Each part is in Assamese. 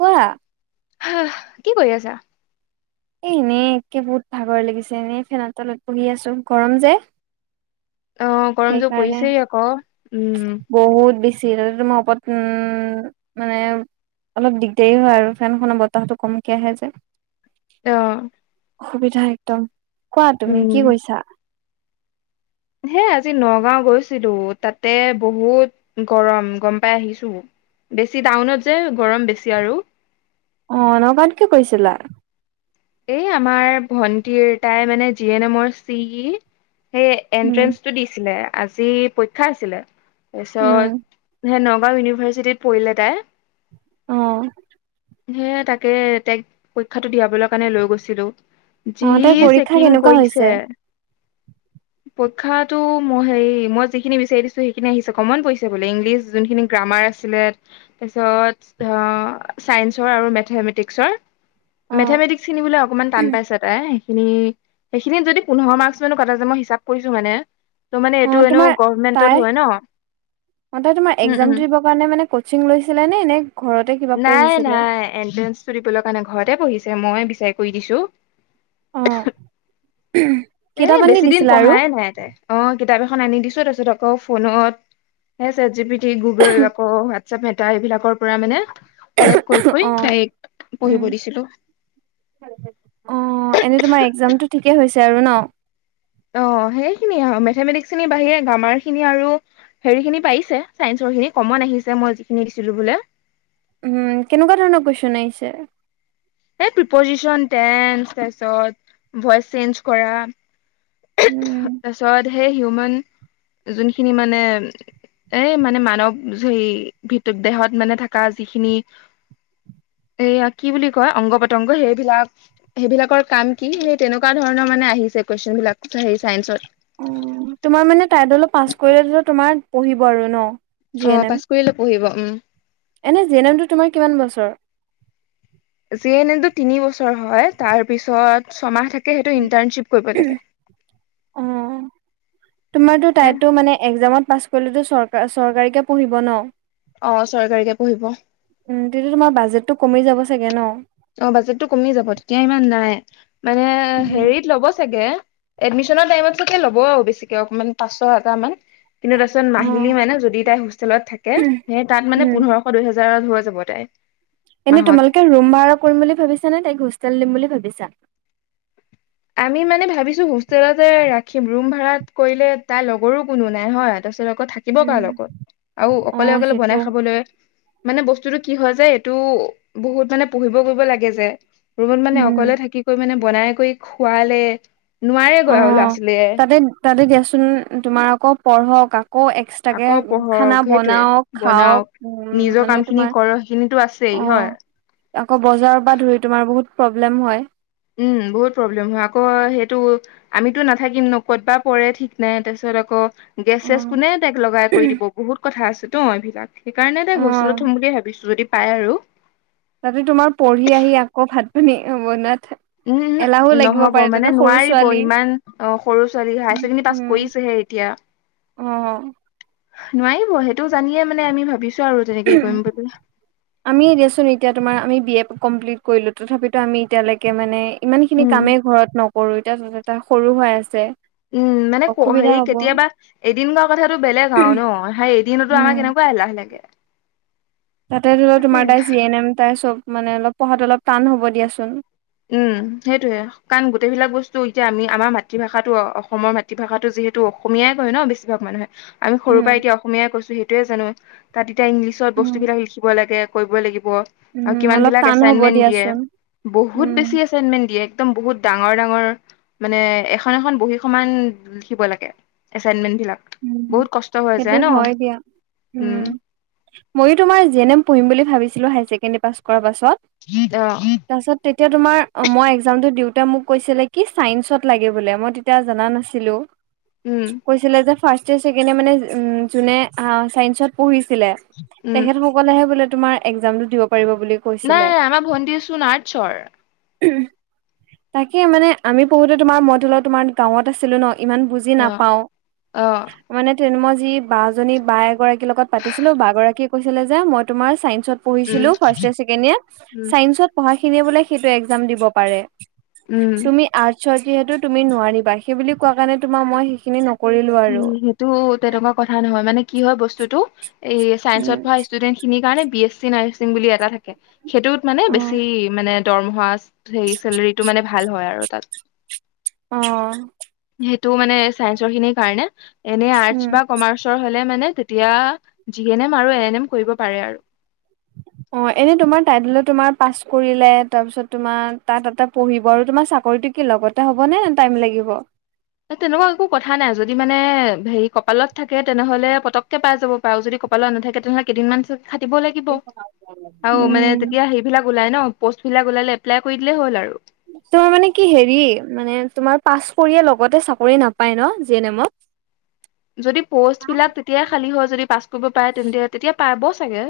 কোৱা? হা হ কি কৰি আছা? এ এনেই একে বহুত ভাগৰ লাগিছে এনে ফেনৰ তলত বহি আছো গৰম যে অ গৰম যোৰ সেইকাৰণে পৰিছেই আকৌ উম বহুত বেছি। তিল ম ওপৰত উম মানে অলপ দিগদাৰী হয় আৰু ফেনখনৰ বতাহতটো কমকে আহে যে অ, অসুবিধা একদম কোৱা তুমি কি উম কৈছা? হে আজি নগাঁও গৈছিলো তাতে বহুত গৰম গম পাই আহিছোঁ। বেছি টাউনত যে গৰম বেছি আৰু অ নগাঁৱত কিয় গৈছিলা? এই আমাৰ ভন্টিৰ তাই মানে জি এন এমৰ চি ই সেই উম এনট্ৰেঞ্চন্টো দিছিলে আজি পৰীক্ষা আছিলে। তাৰ উম পিছত হে নগাওঁ ইউনিভাৰ্চিটিত পঢ়িলে তাই। অ' হে তাকে তাইক পৰীক্ষাটো দিয়াবলৈ কাৰণে লৈ গৈছিলো। অ যি তাইৰ পৰীক্ষা চেকিং কেনেকুৱা হৈছে কৰিছে? [inaudible] পৰীক্ষাটো মই হে মই যিখিনি বিচাৰি দিছো সেইখিনি আহিছে কমন পৰিছে বোলে ইংলিছ যোনখিনি। মাৰ আছিলে তাৰ পিছত চাইনসৰ আৰু মেথমেটিকসৰ। অ মেথমেটিকছ খিনি বোলে অকণমান টান পাইছে তাই। উম, সেইখিনিত যদি পোন্ধৰ মাৰ্কচ ত' মানে অ এইটো এনেও গভমেন্টত হয় ন। মই তো তোমাৰ উম উম একজামটো দিবৰ কাৰণে মানে কচিং লৈছিলে নে নে ঘৰতে কিবা পঢ়িছিলে। এনন্ট্ৰেঞ্চটো দিব কাৰনে ঘৰতে পঢ়িছিলে মইয়ে বিচাৰি কৰি দিছো। অ কিতাপ এ আনি বেছি দিন দিছিলা আৰু পঢ়াই নাই তাই অ'। কিতাপ এখন আনি দিছো তাৰ পিছত আকৌ ফোনত চাত জিপিটি গুগোল আকৌ হুৱাট চপ মেতাৰ বিলাকৰ পৰা মানে কালেক্ট কৰি কৰি অ তাইক উম পঢ়িব দিছিলো। অ' এনেই তোমাৰ একজামতটো ঠিকেই হৈছে আৰু ন অ' সেই খিনিয়েই আউ মেথমেটিকছ খিনিৰ বাহিৰে গ্ৰামাৰ খিনি আৰু হেৰি খিনি পাৰিছে চাইনসৰ খিনি কমন আহিছে মই যিসিনি দিছিলো বোলে। উম, কেনেকুৱা ধৰণৰ কুৱেশন আহিছে। এই প্ৰিপজিচন, টেন্চ তাৰপিছত ভইচ চেঞ্জ কৰা উম তাৰপিছত সেই হিউমেন যোনখিনি মানে। এ মানে মানৱ হেই ভিত দেহত মানে থকা যিখিনিড়্য [unintelligible] এইয়া কি বুলি কয় অংগ, পতংগ সেইবিলাক সেইবিলাকৰ কাম কি সেই তেনেকুৱা ধৰণৰ মানে আহিছে। কুৱেছন বিলাক সেই চাইন্সত অ' তোমাৰ মানে তাইত অলপ পাছ কৰিলে তোমাৰ পঢ়িব আৰু ন জি এন অ' এম পাছ কৰিলে পঢ়িব উম। এনে জি এন এমটো তোমাৰ কিমান বছৰ। জি এন এমটো তিনি বছৰ হয় তাৰ পিছত ছমাহ থাকে কে সেইটো ইন্টাৰ্নচিপ কৰিব লাগে। অ' তোমাৰটো হে তাইটো মানে একজাম ত পাছ কৰিলে টো চৰ চৰকাৰীকে পঢ়িব ন অ' চৰকাৰীকে পঢ়িব। টো কমি যাব চাগে ন। অ' বাজেটটো কমি যাব তেতিয়া ইমান নাই মানে উম হেৰিত ল'ব চাগে। এডমিশ্যন টাইমত চাগে ল'ব আৰু বেছিকে অকণমান পঞ্চাছ হাজাৰ মান কিন্তু তাৰপিছত অ মাহিলী মানে যদি তাই হোষ্টেলত থাকে সেই তাত মানে উম পোন্ধৰশ দুইহেজাৰ ৰত হৈ যাব তাই। এনেই মাহত। তোমালোকে ৰুম ভাড়া কৰিম বুলি ভাবিছা নে তাইক হোষ্টেল দিম বুলি ভাবিছা। আমি মানে ভাবিছো হোষ্টেলতে ৰাখিম ৰুম ভাড়াত কৰিলে তাই লগৰো কোনো নাই হয়। তাৰপিছত থাকিব কাৰ উম লগত আৰু অ অকলে অকলে সেইটো বনাই খাবলৈ মানে বস্তুতটো কি হয় যে এইটো বহুত মানে পঢ়িব কৰিব লাগে যে ৰুমত মানে উম অকলে থাকি কৰি মানে বনাই কৰি খুৱালে নোৱাৰোৰে গে আৰু ল'ৰা ছোৱালীয়ে চোন তোমাৰ আকৌ পঢ়ক। আকৌ এক্সট্ৰাকে আকৌ খানা পঢ়ক সেইটোৱে বনাওঁক, খাওঁক। বনাওক উম, নিজৰ মানে কাম খিনি তোমাৰ কৰক সেইখিনিতো আছেই হয়। অ', আকৌ বজাৰৰ পৰা ধৰি তোমাৰ বহুত প্ৰব্লেম হয়। উম, বহুত প্ৰব্লেম হয়, আকৌ সেইটো আমিতো নাথাকিম ন ক'ত বা পৰে ঠিক নাই তাৰপিছত। তাৰিছত আকৌ গেছেছ অ', কোনে তক লগাই কৰি দিব বহুত কথা আছে তো এই বিলাক সেইকাৰণে তাই হোচেলত অ', থ'ম বুলিয়ে ভাবিছো যদি পাই আৰু। তাতে তোমাৰ পঢ়ি আহি আকৌ ভাত-পানী বনাত। উম উম নহব মানে সৰু নোৱাৰিব ছোৱালী ইমান অ সৰু ছোৱালী হায়াৰ ছেকেণ্ডাৰী পাছ কৰিছেহে। এতিয়া উম। নোৱাৰিব সেইটো জানিয়ে মানে আমি ভাবিছো আৰু তেনেকে কৰিম বুলি। আমিয়ে দিয়াচোন এতিয়া তোমাৰ আমি বি এ কমপ্লিট কৰিলো তথাপিটো আমি এতিয়ালৈকে ইমান খিনি উম কামেই ঘৰত নকৰোঁ এতিয়া যটা সৰু হৈ আছে। উম মানে ক অসুবিধা হেৰি হ'ব কেতিয়াবা এদিন গোৱাৰ কথাটো বেলেগ আৰু ন সেই এদিনতো উম। আমাৰ কেনেকুৱা? লাহেকে? তাতে ধৰি লওঁ তোমাৰ তাই জি এন এম তাই চব মানে অলপ পঢ়াটো অলপ টান হ'ব দিয়াচোন। উম, সেইটোৱে কাৰণ গোটেইবিলাক বস্তু এতিয়া আমি আমাৰ মাতৃভাষাটো অসমৰ মাতৃভাষাটো যে যিহেতু অসমীয়াই কয় ন' বেছিভাগ মানুহে। আমি সৰুৰ পৰা উম, এতিয়া অসমীয়াই কৈছো সেইটোৱে জানো তাত এতিয়া ইংলিছত উম। বস্তুবিলাক লিখিব লাগে। কৰিবই লাগিব আৰু উম, অলপ কিমানবিলাক টান হ'ব এচাইনমেন্ট দিয়ে দিয়াচোন বহুত উম। বেছি এচাইনমেন্ট দিয়ে একদম বহুত ডাঙৰ ডাঙৰ মানে এখন এখন বহী সমান লিখিব লাগে এচাইনমেন উম, বহুত কষ্ সেইটো হয় দিয়া, উম, ময়ো তোমাৰ জিন এম পঢ়িম বুলি ভাবিছ ছিলো হাই চেকেণ্ডাৰী পাছ কৰাৰ অ পাছত তেতিয়া তোমাৰ মই একজামটো দিওঁ তেওঁ মোক কৈছিলে কি চাইন্সত লাগে বোলে মই তেতিয়া জানা নাছিলো, উম কৈছিল যে ফাৰ্ষ্ট ইয়াৰ চেকেণ্ড ইয়াৰ মানে উম, যোনে অ', চাইঞ্চত পঢ়িছিলে উম তেখেতসকলেহে বোলে তোমাৰ একজামটো দিব পাৰিব বুলি নাই, কৈছিলে। নাই আমাৰ ভণ্টি চোন আৰ্টচৰ। তাকে মানে আমি পঢ়োতে তোমাৰ মই ধৰি লওঁ তোমাৰ গাঁৱত আছিলোঁ ন'। ইমান বুজি অ নাপাওঁ অ মানে তেনে মই যি বা এগৰাকীৰ লগত পাতিছিলো বাগৰাকী কৈছিলে যে মই তোমাৰ চাইন্ চত উম পঢ়িছিলো ফাৰ্ষ্ট ইয়াৰ ছেকেণ্ড ইয়াৰ, উম চাইন্সত পঢ়াখিনিয়ে বোলে সেইটো এক্সাম দিব পাৰে। সি তুমি আৰ্টচৰ যিহেতু তুমি নোৱাৰিবা সেই বুলি কোৱা কাৰণে তোমাৰ মই সেইখিনি ন কৰিলো আৰু। টো তেনেকুৱা কথা নহয় মানে কি হয় বস্তুটো এই চাইন্সত পঢ়া ষ্টুডেন্টখিনিৰ কাৰণে বিএছ চি নাৰ্ছিং বুলি এটা থাকে সেইটোত মানে অ বেছি মানে দৰমহা সেই চেলেৰিটো মানে ভাল হয় আৰু তাত। অ'। সেইটো মানে, চাইন্সৰ খিনিৰ কাৰণে। এনেই উম আৰ্টচ বা কমাৰ্চৰ হলে মানে তেতিয়া, জি এন এম আৰু এ এন এম কৰিব পাৰে আৰু। [inaudible] অ', এনে তোমাৰ টাইতলে তোমাৰ পাছ কৰিলে, তাৰপিছত তোমাৰ, তাত এটা পঢ়িব আৰু তোমাৰ চাকৰিটো কি লগতে হ'ব নে, টাইম লাগিব?। তেনেকুৱা একো কথা নাই। যদি মানে, হেৰি কপালত থাকে তেনেহলে, পতককে পাই যাব পাৰো যদি কপালত নাথাকে তেনেহলে কেইদিনমান খাটিব লাগিব। আৰু মানে উম তেতিয়া হেৰিবিলাক ওলাই ন'। প'ষ্টবিলাক ওলালে, এপলাই কৰি দিলেই হ'ল আৰু। তোমাৰ মানে কি হেৰি, মানে, তোমাৰ পাছ কৰিয়ে লগতে চাকৰি নাপায় ন', জি এন এমত?। [inaudible] যদি পৌষ্ট বিলাক, তেতিয়াই খালি হয় যদি পাছ কৰিব পৰে তেন্তে, তেতিয়া পাব চা চাগে।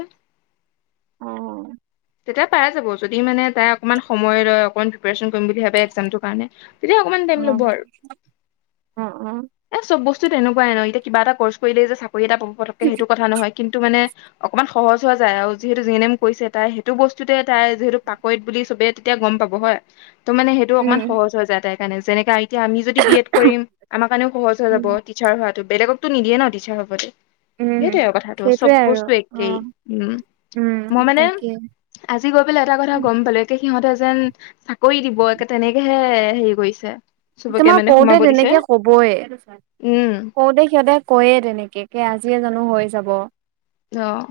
অ', তেতিয়া পাই যাব, যদি মানে তাই অকমান সময় লয়, অকমান প্ৰিপায়েছন কৰিম বুলি ভাবে এক'জামটোৰ কাৰণে তেতিয়া অকমান টাইম অ', ল'ব আৰু। অ', এ চব বস্তু তেনেকুৱাই ন', এতিয়া কিবা এটা কৰ্চ কৰিলেই যে চাকৰি এটা পাব পতকে, সেইটো কথা নহয়। কিন্তু মানে অকমান সহজ হোৱা যায় আৰু, যিহেতু জি এন এম কৰিছে তাই হে ইটো বস্তুতে তাই, যিহেতু পাকৈত বুলি চবেই তেতিয়া গম পাব হয়। ত' মানে সেইটো অকমান উম, সহজ হৈ যায় তাই ৰ কাৰণে, যেনেকে এতিয়া আমি যদি বি এড কৰিম, আমাৰ কাৰণেও সহজ হৈ যাব, উম, টিচাৰ হোৱা তো, বেলেগকতো নিদে ন' টীছাৰ হবলে। উম। সেইটোৱে আৰু কথাটো, চব সেইটোৱে আৰু বস্তু একেই, অ', উম, উম, মই মানে তাকে আজি গৈ পেলাই এটা কথা গম পালো একে সিহঁতে যেন, চাকৰি দিবে তেনেকেহে হে-হেৰি কৰিছে। চবকে তোমাৰ মানে কওঁতে সোমাব দিছে তেনেকে কব'ই। উম কওঁতে সিহঁতে কৈয়ে তেনেকে, কে আজিয়ে জানো হৈ যাব। অ',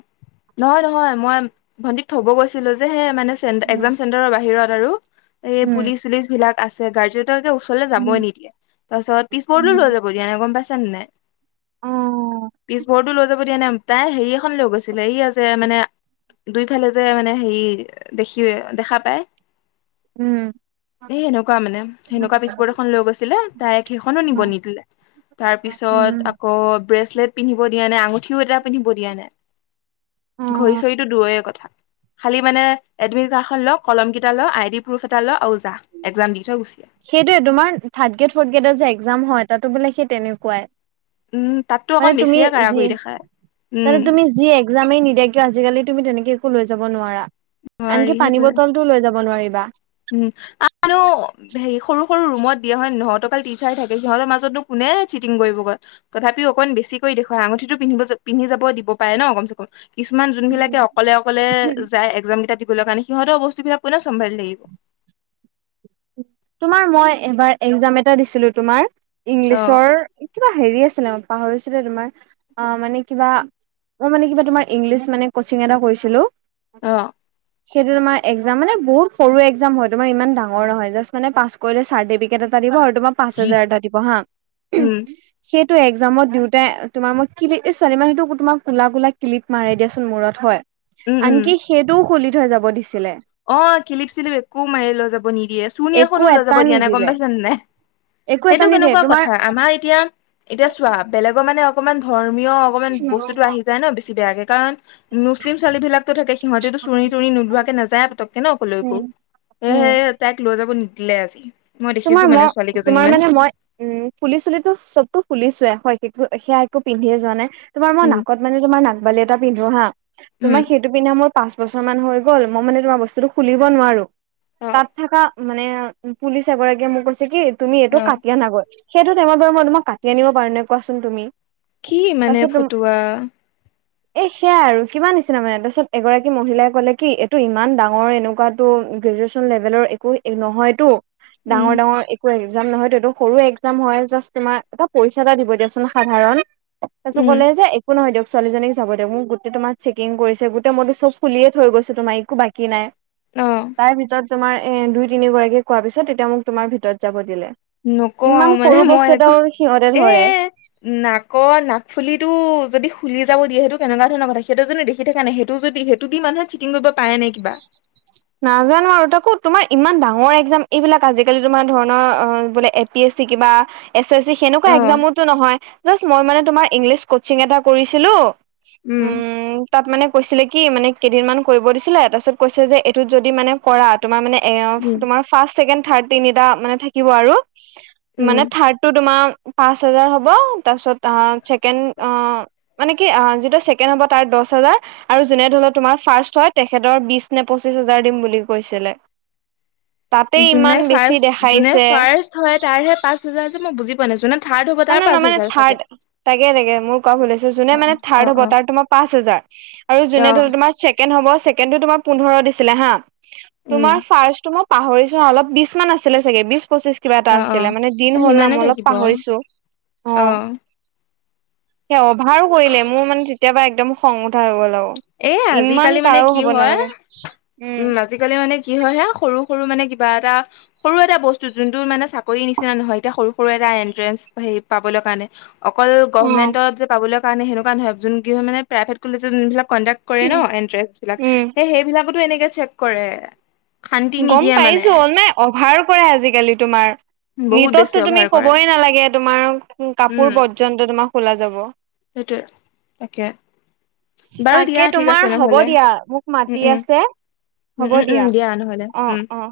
নহয়-নহয়, মই, ভন্টিক থব গৈছিলো যে, হে মানে চে, উম, একজাম চেণ্টাৰৰ বাহিৰত আৰু। এই পুলিচ উম, চুলিছ ভিলাক আছে গাৰ্জেন ত ওচৰলৈ যাবই উম, নিদিয়ে, তাৰ পিছত, পিছবৰ্দো উম, লৈ যাব দিয়া নাই গম পাই চ নাই, অ', পিছবৰ্দো লৈ যাব দিয়া নাই। তাই হেৰি এখন লৈ গইছিলে, এই আ', যে মানে দুইফালে যে, মানে হেৰি, দেখি দেখা পায়। উম। এ সেনেকুৱা মানে, সেনেকুৱা পিছবৰ্ড এখন লৈ গৈছিলে। তাইক সেইখনো, নিব নিদিলে। তাৰ পিছত উম, আকৌ, ব্ৰেচলেট পিন্ধিব দিয়া নাই, আঙ পিন্ধিব দিয়া নাই। ঘড়ী অ'। চৰিটো দূৰৰে কথা। খালি মানে, এডমিট কাৰখ' লক, কলম কিটা ল', আইডি প্ৰুফ এটা ল', আৰু যা, একযাম দি থই গো সেইটোৱে তোমাৰ, থাৰ্ড গ্ৰেড, ফৰ্থ গ্ৰেডৰ যে একজাম হয়, তাতো বোলে সেই তেনেকুৱাই। উম তাততো মানে অকণ তুমি, বেছিয়ে কাৰা যি, কৰি দেখায় উম মানে তুমি যি একজামে নি দে কিয়, আজিকালি তুমি তেনেকে একো লৈ যাব নোৱাৰা। নোৱাৰি আনকি, পানী সেইটোৱে বটল টোও লৈ যাব নোৱাৰিবা। উম মানো হেৰি সৰু সৰু ৰুমত দিয়ে হয় নহয়, ত অকল টিচাৰ থাকে। সিহঁতৰ মাজতনো কোনে, চিটিং কৰিব গৈ তথাপিও অকন বেছিকৈ কৰি দেখোৱাই, আঙঠিটো পিন্ধিব য পিন্ধি যাব পাৰে ন' কমচে কম। কিছুমান যোনবিলাকে অকলে অকলে, যায় একজাম কেইটা দিবলৈ কাৰণে, সিহঁতৰ বস্তু বিলাক কোনে চম্ভালি থাকিব। তোমাৰ মই, এবাৰ একজাম এটা দিছিলো তোমাৰ, অ ইংলিছৰ কিবা হেৰি আছ ছিলে, পাহৰিছোঁ দে তোমাৰ, আ', মানে কিবা মই মানে কিবা তোমাৰ, ইংলিছ মানে কচিং এটা কৰিছিলো। অ। সেইটো তোমাৰ একজাম মানে বহুত সৰু একজাম হয়, তোমাৰ ইমান ডাঙৰ নহয় জাষ্ মানে পাছ কৰিলে, চাৰ্টিফিকেট এটা দিব। আৰু তোমাৰ পাঁচ হাজাৰ এটা দিব হা। উম সেইট টো একজামত দিওঁতে, তোমাৰ মই ক্লি, এই ছোৱালী মানহতো তোমাৰ, কোলা-কোলা, ক্লিপ মাৰে দিয়াচোন, মূৰত হয়। উম আনকি, উম সেইটোও খুলি থৈ যাব দিছিলে। অ', কিলিপ চিলিপ একো মাৰি লৈ যাব নিদিয়ে। চুৰ্ণী একো এখনো লৈ এটা যাব দিয়া নাই, গম নিদিলে পাইছানে নাই। একো এটা সেইটো নিদিয়ে কেনেকুৱা তোমাৰ কথা আমাৰ এতিয়া এতিয়া চোৱা বেলেগৰ মানে অকমান ধৰ ৰ্মীয় অকমান বস্তুটো আহি যায় ন বেছি বেয়াকে কাৰণ মুছলিম ছোৱালী বিলাকতো থাকে সিহঁতেতো চুৰ্নী তুৰ্নী নোলোৱাকে নাযায় পতকে ন কলৈকো উম এ উম সেহে তাইক লৈ যাব নিদিলে আজি মই তোমাৰ দেখিছো মানে মই ছোৱালী তোমাৰ কেইজনীমান মানে মই উম ফুলি চুলি তো চবতো খুলিছোয়ে হয় সেকো সেয়া একো পিন্ধিয়ে যোৱা নাই তোমাৰ মই উম নাকত মানে তোমাৰ নাকবালি এটা পিন্ধো হা উম তোমাৰ সেইটো পিন্ধা মোৰ পাঁচ বছৰ মান হৈ গল মই মানে তোমাৰ বস্তুটো খুলিব নোৱাৰো অ তাত থাকা মানে পুলিচ এগৰাকীয়ে মোক কৈছে কি তুমি এইটো কাটি আনাগৈ সেইটো টাইমত বাৰু মই তোমাক কাটি আনিব পাৰো নে কোৱাচোন তুমি কি মানে ফটুৱা। এ সেয়াই আৰু কিমান নিচিনা মানে তাৰপিছত এগৰাকী মহিলাই কলে কি এইটো ইমান ডাঙৰ এনেকুৱাতো গেজুৱেছন লেভেলৰ একো নহয়তো উম ডাঙৰ ডাঙৰ একো নহয়টো সৰু একজাম হয় জাষ্ট তোমাৰ এটা পইচা এটা দিব দিয়াচোন সাধাৰণ। তাৰপিছত উম ক'লে যে একো নহয় দিয়ক ছোৱালীজনীক যাব দে মোক গোটেই তোমাৰ চেকিং কৰিছে গোটেই মইটো খুলিয়ে থৈ গৈছোঁ তোমাৰ একো বাকী নাই। অ তাৰ ভিতৰত তোমাৰ এ দুই তিনি গৰাকী কোৱা পিছত তেতিয়া মোক তোমাৰ ভিতৰত যাব দিলে। নকওঁ ইমান আৰু মানে সৰু মই বস্তু একো এটা এ নাকৰ নাকফুলিটো যদি খুলি যাব দিয়ে সেইটো কেনেকুৱা ধৰণৰ কথা সেইটো যদি দেখি থাক নাই সেইটো যদি সেইটো দি মানুহে চিটিং কৰিব পাৰে নেকি কিবা। নাজানো আৰু তাকো তোমাৰ ইমান ডাঙৰ একজাম এইবিলাক আজিকালি তোমাৰ ধৰণৰ অ বোলে এ পি এ কিবা এছ এছ চি সেনেকুৱা অ একজামোটো নহয় জাষ্ট মই মানে তোমাৰ ইংলিছ কচিং এটা কৰিছিলো। উম তাত মানে কৈছিলে কি মানে কেইদিন মান কৰিব দিছিলে তাৰপিছত কৈছে যে এইটোত যদি মানে কৰা তোমাৰ মানে এ উম তোমাৰ ফাৰ্ষ্ট ছেকেণ্ড থাৰ্ড তিনিটা মানে থাকিব আৰু। উম, মানে থাৰ্ডটো তোমাৰ পাচ হাজাৰ হব তাৰপিছত অ ছেকেণ্ড অ মানে কি যিটো চছেকেণ্ড হব তাৰ দহ দচ হাজাৰ আৰু যোনে ধৰিলোৱা তোমাৰ ফাৰ্ষ্ট হয় তেখেতৰ বিছ নে পঁচিশ হাজাৰ দিম বুলি কৈছিলে। তাতে ইমান যোনে বেছি ফাৰ্ষ্ট যোনে দেখাইছে ফাৰ্ষ্ট হয় তাৰহে পাঁচ হাজাৰ যে মই বুজি পোৱা নাই যোনে থাৰ্ড হ'ব অ তাৰ নাই পাঁচ নাই মানে হেজাৰ চাগে থাৰ্ড তাকে তাকে মোৰ কোৱা ভুল হৈছে যোনে অ মানে থাৰ্ড অ হ'ব অ তাৰ তোমাৰ পাঁচ হাজাৰ। আৰু যোনে অ ধৰি তোমাৰ চেকেণ্ড হ'ব ছেকেণ্ডটো তোমাৰ পোন্ধৰ দিছিলে হা উম তোমাৰ ফাৰ্ষ্টটো মই পাহৰিছোহা অলপ বিশ মান আছিলে চাগে বিচ প্ৰচেষ্ট কিবা এটা অ অ আছিলে মানে দিন হ'ল না মই অলপ পাহৰিছোঁ। অহ' সেই অভাৰো কৰিলে মোৰ মানে তেতিয়া পৰা একদম খং উঠা হৈ গ'ল আৰু এ ইমান আজিকালি মানে কাৰোঁ কি হ'ব হয় নালাগে। উম, আজিকালি মানে কি হয় হেয়া সৰু সৰু মানে বা এটা সৰু এটা বস্তু যোন মানে চাকৰি নিচিনা নহয়। এতিয়া সৰু সৰু এটা এণ্ট্ৰেঞ্চ হেই পাবলৈ কাৰণে অকল অ গভমেণ্টত যে পাবলৈ কাৰণে সেনেকুৱা নহয়, যোন গিল মানে প্ৰাইভেট প্ৰাইভেট খোলিছে যোৱা বিলাক কন্টেক্ট কৰে ন এণ্ট্ৰেঞ্চ বিলাক উম হেই সেইবিলাকতো এনেকে চেক কৰে। শান্তি গ'ম নিদিয়ে মানে পাইছোঁ অল নাই অভাৰ কৰে আজিকালি তোমাৰ বহুত বেছি নিটততো অভাৰ তুমি কৰে কবই নালাগে, তোমাৰ কাপোৰ পৰ্যন্ত তোমাৰ খোলা যাব। সেইটোৱে তাকে বাৰু দিয়া তাকে, ঠিক আছে তোমাৰ হ'ব নহলে দিয়া মোক উম মাতি উম আছে। উম হ'ব উম উম দিয়া নহলে অ' উম অ'